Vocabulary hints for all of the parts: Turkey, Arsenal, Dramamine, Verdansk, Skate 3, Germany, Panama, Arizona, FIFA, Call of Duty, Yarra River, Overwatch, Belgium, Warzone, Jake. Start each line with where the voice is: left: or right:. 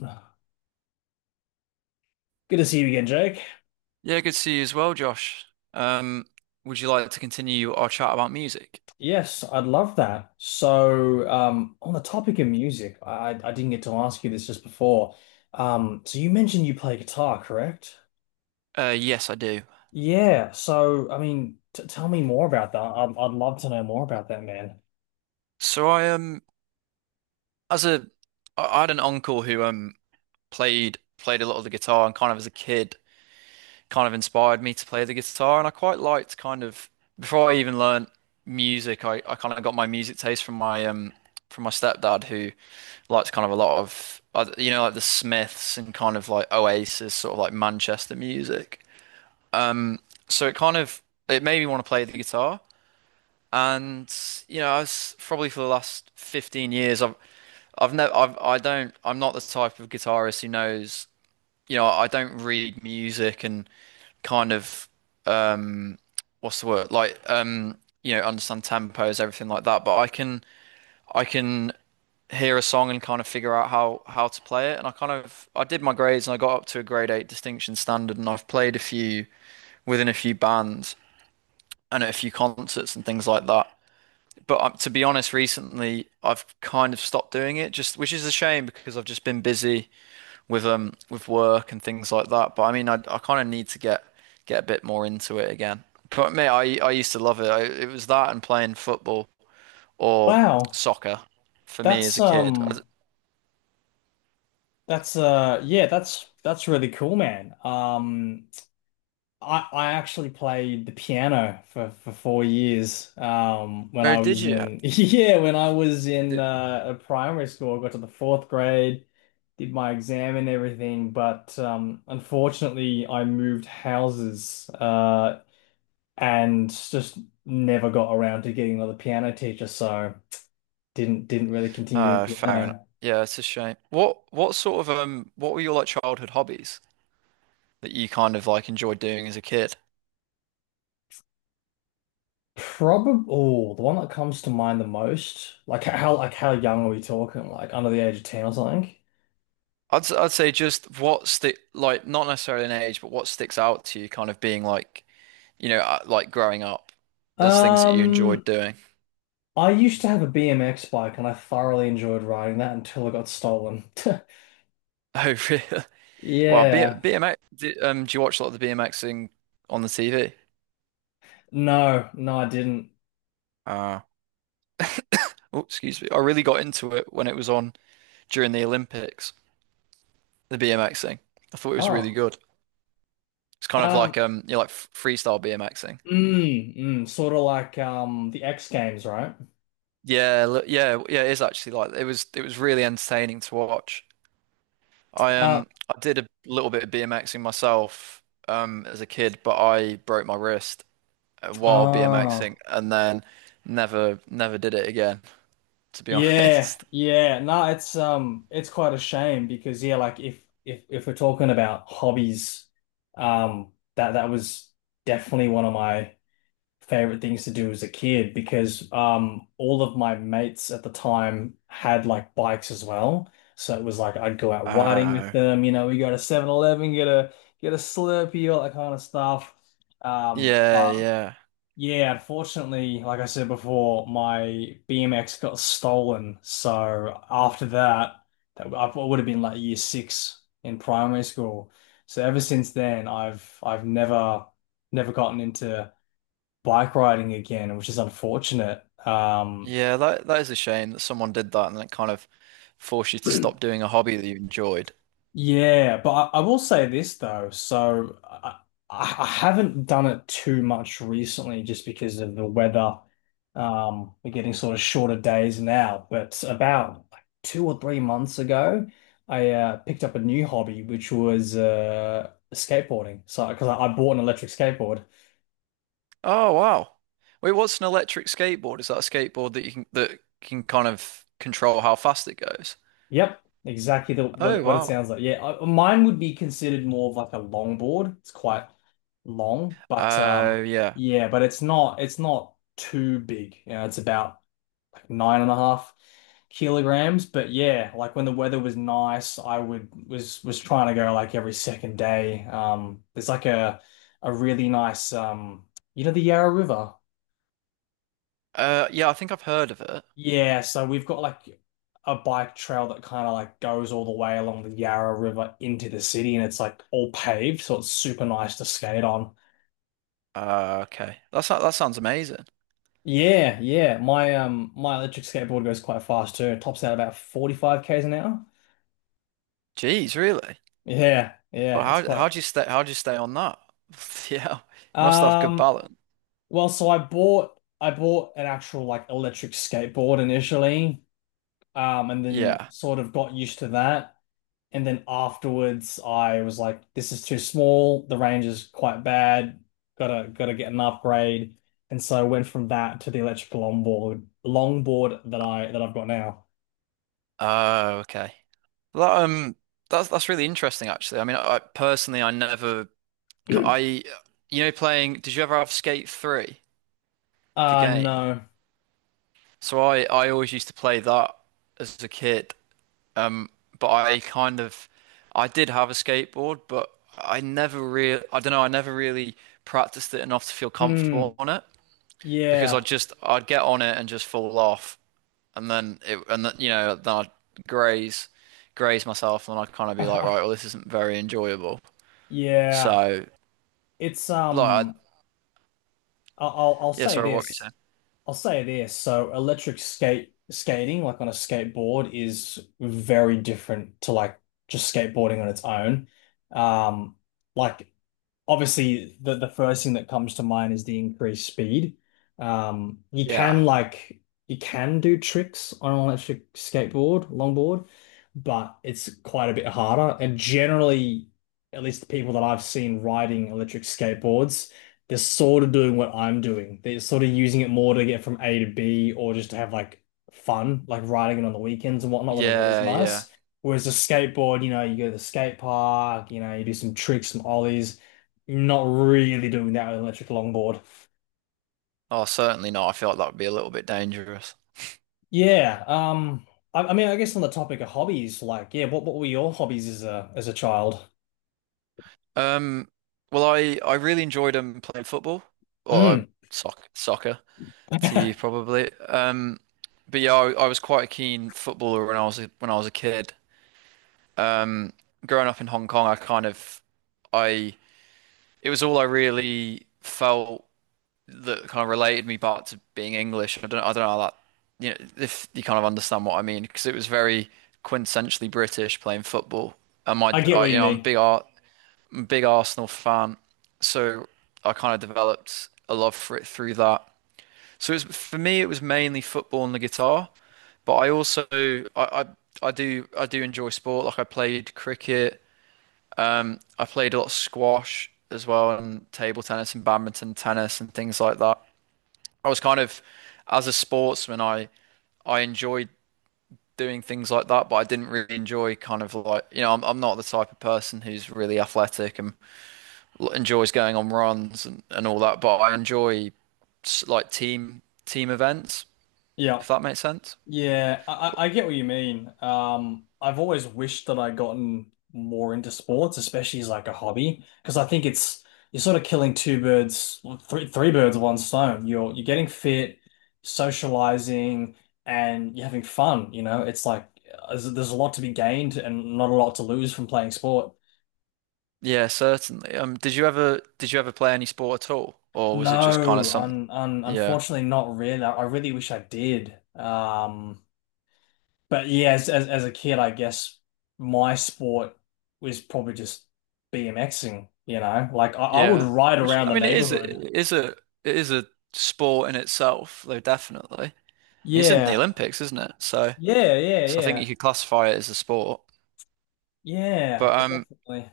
left: Good to see you again, Jake.
right: Yeah, good to see you as well, Josh. Um, would you like to continue our chat about music?
left: Yes, I'd love that. So, on the topic of music, I didn't get to ask you this just before. So you mentioned you play guitar, correct?
right: Yes, I do.
left: Yeah. So, I mean, t tell me more about that. I'd love to know more about that, man.
right: So I as a, I had an uncle who played a lot of the guitar and kind of as a kid, kind of inspired me to play the guitar, and I quite liked kind of before I even learned music, I kind of got my music taste from my stepdad who liked kind of a lot of you know, like the Smiths and kind of like Oasis, sort of like Manchester music. Um, so it made me want to play the guitar, and you know, I was probably for the last 15 years, I've never I've I don't I'm not the type of guitarist who knows, you know, I don't read music and kind of um what's the word? Like you know, understand tempos, everything like that, but I can hear a song and kind of figure out how to play it, and I kind of I did my grades and I got up to a grade 8 distinction standard, and I've played a few within a few bands and at a few concerts and things like that. But to be honest, recently I've kind of stopped doing it, just which is a shame because I've just been busy with work and things like that. But I mean, I kind of need to get a bit more into it again. But mate, I used to love it. It was that and playing football or
left: Wow,
right: soccer for me as
left: that's
right: a kid.
left: um, that's yeah, that's really cool, man. I actually played the piano for 4 years when
right: Or
left: I
right: did
left: was
right: you?
left: in yeah when I was in
right: Did-
left: primary school. I got to the fourth grade, did my exam and everything, but unfortunately I moved houses, and just never got around to getting another piano teacher, so didn't really continue doing
right: Fair enough.
left: piano.
right: Yeah, it's a shame. What sort of what were your like childhood hobbies that you kind of like enjoyed doing as a kid?
left: Probably, oh, the one that comes to mind the most, like how, like how young are we talking? Like under the age of 10 or something?
right: I'd say just what stick, like, not necessarily an age, but what sticks out to you, kind of being like, you know, like growing up as things that you enjoyed
left: Um,
right: doing.
left: I used to have a BMX bike and I thoroughly enjoyed riding that until it got stolen.
right: Oh, really? Well, B
left: Yeah.
right: BMX. Do, do you watch a lot of the BMXing on the TV?
left: No, no, I didn't.
right: Uh, oh, excuse me. I really got into it when it was on during the Olympics. The BMXing. I thought it was really
left: Oh.
right: good. It's kind of
left: Um,
right: like you know, like freestyle BMXing.
left: sort of like the X Games, right?
right: Yeah, look, yeah, yeah. It is actually like it was. It was really entertaining to watch.
left: Uh,
right: I did a little bit of BMXing myself as a kid, but I broke my wrist while
left: oh.
right: BMXing, and then never did it again, to be
left: Yeah.
right: honest.
left: Yeah. No, it's quite a shame because, yeah, like if we're talking about hobbies, that was definitely one of my favorite things to do as a kid, because all of my mates at the time had like bikes as well. So it was like I'd go out riding with
right: Oh.
left: them, you know, we go to 7-Eleven, get a Slurpee, all that kind of stuff. Um,
right: Yeah,
left: um
right: yeah.
left: yeah, unfortunately, like I said before, my BMX got stolen. So after that, that I would have been like year six in primary school. So ever since then, I've never never gotten into bike riding again, which is unfortunate.
right: Yeah, that that is a shame that someone did that and it kind of forced you to stop doing a hobby that you enjoyed.
left: Yeah, but I will say this though. So I, I haven't done it too much recently just because of the weather. We're getting sort of shorter days now, but about like 2 or 3 months ago, I picked up a new hobby, which was skateboarding. So because I bought an electric skateboard.
right: Oh, wow. Wait, what's an electric skateboard? Is that a skateboard that you can, that can kind of control how fast it goes?
left: Yep, exactly the
right: Oh,
left: what it
right: wow.
left: sounds like. Yeah, I, mine would be considered more of like a longboard. It's quite long, but
right: Oh, yeah.
left: yeah, but it's not too big. You know, it's about like 9.5 kilograms. But yeah, like when the weather was nice, I would was trying to go like every second day. There's like a really nice, you know, the Yarra River.
right: Yeah, I think I've heard of it.
left: Yeah, so we've got like a bike trail that kind of like goes all the way along the Yarra River into the city, and it's like all paved, so it's super nice to skate on.
right: Okay. That that sounds amazing.
left: Yeah, yeah. My electric skateboard goes quite fast too. It tops out about 45 k's an hour.
right: Jeez, really?
left: Yeah,
right: Well,
left: yeah, it's
right: how
left: quite
right: do you stay, how do you stay on that? Yeah, you must have good
left: um
right: balance.
left: well, so I bought an actual like electric skateboard initially, and then
right: Yeah.
left: sort of got used to that. And then afterwards, I was like, this is too small. The range is quite bad. Gotta get an upgrade. And so I went from that to the electrical longboard, longboard that I that I've got now.
right: Oh, okay. Well, that's really interesting, actually. I mean, I personally, I never, I, you know, playing. Did you ever have Skate 3, the
left: Uh,
right: game?
left: no.
right: So I always used to play that as a kid. Um, but I kind of, I did have a skateboard, but I never really, I don't know, I never really practiced it enough to feel
left: Hmm.
right: comfortable on it, because I
left: Yeah.
right: just, I'd get on it and just fall off, and then it, and then, you know, then I'd graze, graze myself, and then I'd kind of be like, right, well, this isn't very enjoyable.
left: Yeah.
right: So,
left: It's
right: like, I,
left: um. I'll
right: yeah,
left: say
right: sorry, what were you
left: this.
right: saying?
left: I'll say this. So electric skate skating, like on a skateboard, is very different to like just skateboarding on its own. Um, like, obviously, the first thing that comes to mind is the increased speed. Um, you
right: Yeah,
left: can like you can do tricks on an electric skateboard, longboard, but it's quite a bit harder. And generally, at least the people that I've seen riding electric skateboards, they're sort of doing what I'm doing. They're sort of using it more to get from A to B, or just to have like fun, like riding it on the weekends and whatnot when the weather's
right: yeah, yeah.
left: nice. Whereas the skateboard, you know, you go to the skate park, you know, you do some tricks, some ollies. Not really doing that with an electric longboard.
right: Oh, certainly not. I feel like that would be a little bit dangerous.
left: Yeah. I mean, I guess on the topic of hobbies, like, yeah, what were your hobbies as a child?
right: Um, well, I really enjoyed playing football or
left: Mm.
right: soccer to you,
left: I
right: probably. But yeah, I was quite a keen footballer when I was a, when I was a kid. Growing up in Hong Kong, I kind of I it was all I really felt that kind of related me back to being English. I don't know how that, you know, if you kind of understand what I mean, because it was very quintessentially British playing football. And
left: get what
right: you
left: you
right: know, I'm a
left: mean.
right: big art big Arsenal fan, so I kind of developed a love for it through that. So it's, for me, it was mainly football and the guitar, but I also I do enjoy sport. Like I played cricket, I played a lot of squash as well, and table tennis and badminton, tennis and things like that. I was kind of, as a sportsman, I enjoyed doing things like that, but I didn't really enjoy kind of, like, you know, I'm not the type of person who's really athletic and, like, enjoys going on runs and all that, but I enjoy like team events,
left: Yeah.
right: if that makes sense.
left: Yeah, I, I get what you mean. I've always wished that I'd gotten more into sports, especially as like a hobby, because I think it's you're sort of killing two birds, well, three birds with one stone. You're getting fit, socializing, and you're having fun. You know, it's like, there's a lot to be gained and not a lot to lose from playing sport.
right: Yeah, certainly. Did you ever, did you ever play any sport at all, or was it just kind of some? Yeah,
left: Unfortunately, not really. I really wish I did. Um. But yeah, as a kid, I guess my sport was probably just BMXing, you know? Like I would
right: yeah.
left: ride
right: Which
left: around
right: I
left: the
right: mean, it is a,
left: neighborhood.
right: it is a sport in itself, though, definitely. I mean, it's in the
left: Yeah.
right: Olympics, isn't it? So,
left: Yeah, yeah,
right: so I think you
left: yeah.
right: could classify it as a sport.
left: Yeah,
right: But
left: definitely.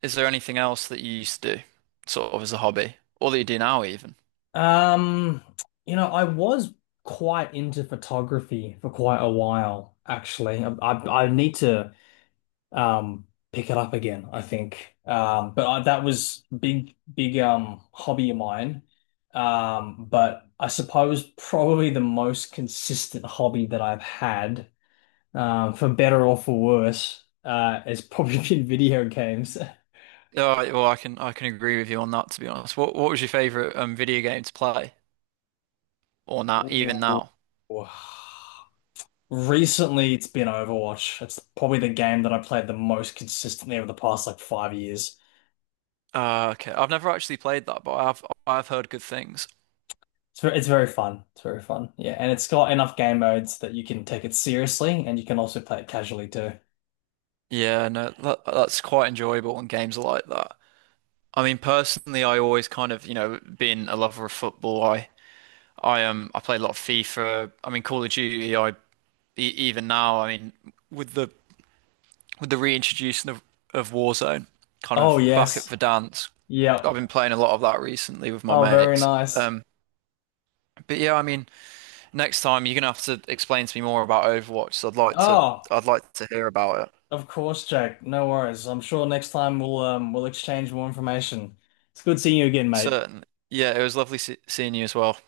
right: is there anything else that you used to do, sort of as a hobby, or that you do now even?
left: Um, you know, I was quite into photography for quite a while, actually. I need to, um, pick it up again, I think. But I, that was big hobby of mine. But I suppose probably the most consistent hobby that I've had, for better or for worse, has probably been video games.
right: Oh, well, I can agree with you on that, to be honest. What was your favorite video game to play, or not even
left: Ooh.
right: now?
left: Recently, it's been Overwatch. It's probably the game that I played the most consistently over the past like 5 years.
right: Okay, I've never actually played that, but I've heard good things.
left: It's very fun. It's very fun. Yeah, and it's got enough game modes that you can take it seriously and you can also play it casually too.
right: Yeah, no, that, that's quite enjoyable when games are like that. I mean, personally, I always kind of, you know, being a lover of football, I play a lot of FIFA. I mean, Call of Duty. I e even now, I mean, with the with the reintroduction of Warzone, kind
left: Oh,
right: of back at
left: yes.
right: Verdansk. I've
left: Yep.
right: been playing a lot of that recently with my
left: Oh, very
right: mates.
left: nice.
right: Um, but yeah, I mean, next time you're gonna have to explain to me more about Overwatch. So
left: Oh,
right: I'd like to hear about it.
left: of course, Jake. No worries. I'm sure next time we'll exchange more information. It's good seeing you again, mate.
right: Certainly. Yeah, it was lovely se seeing you as well.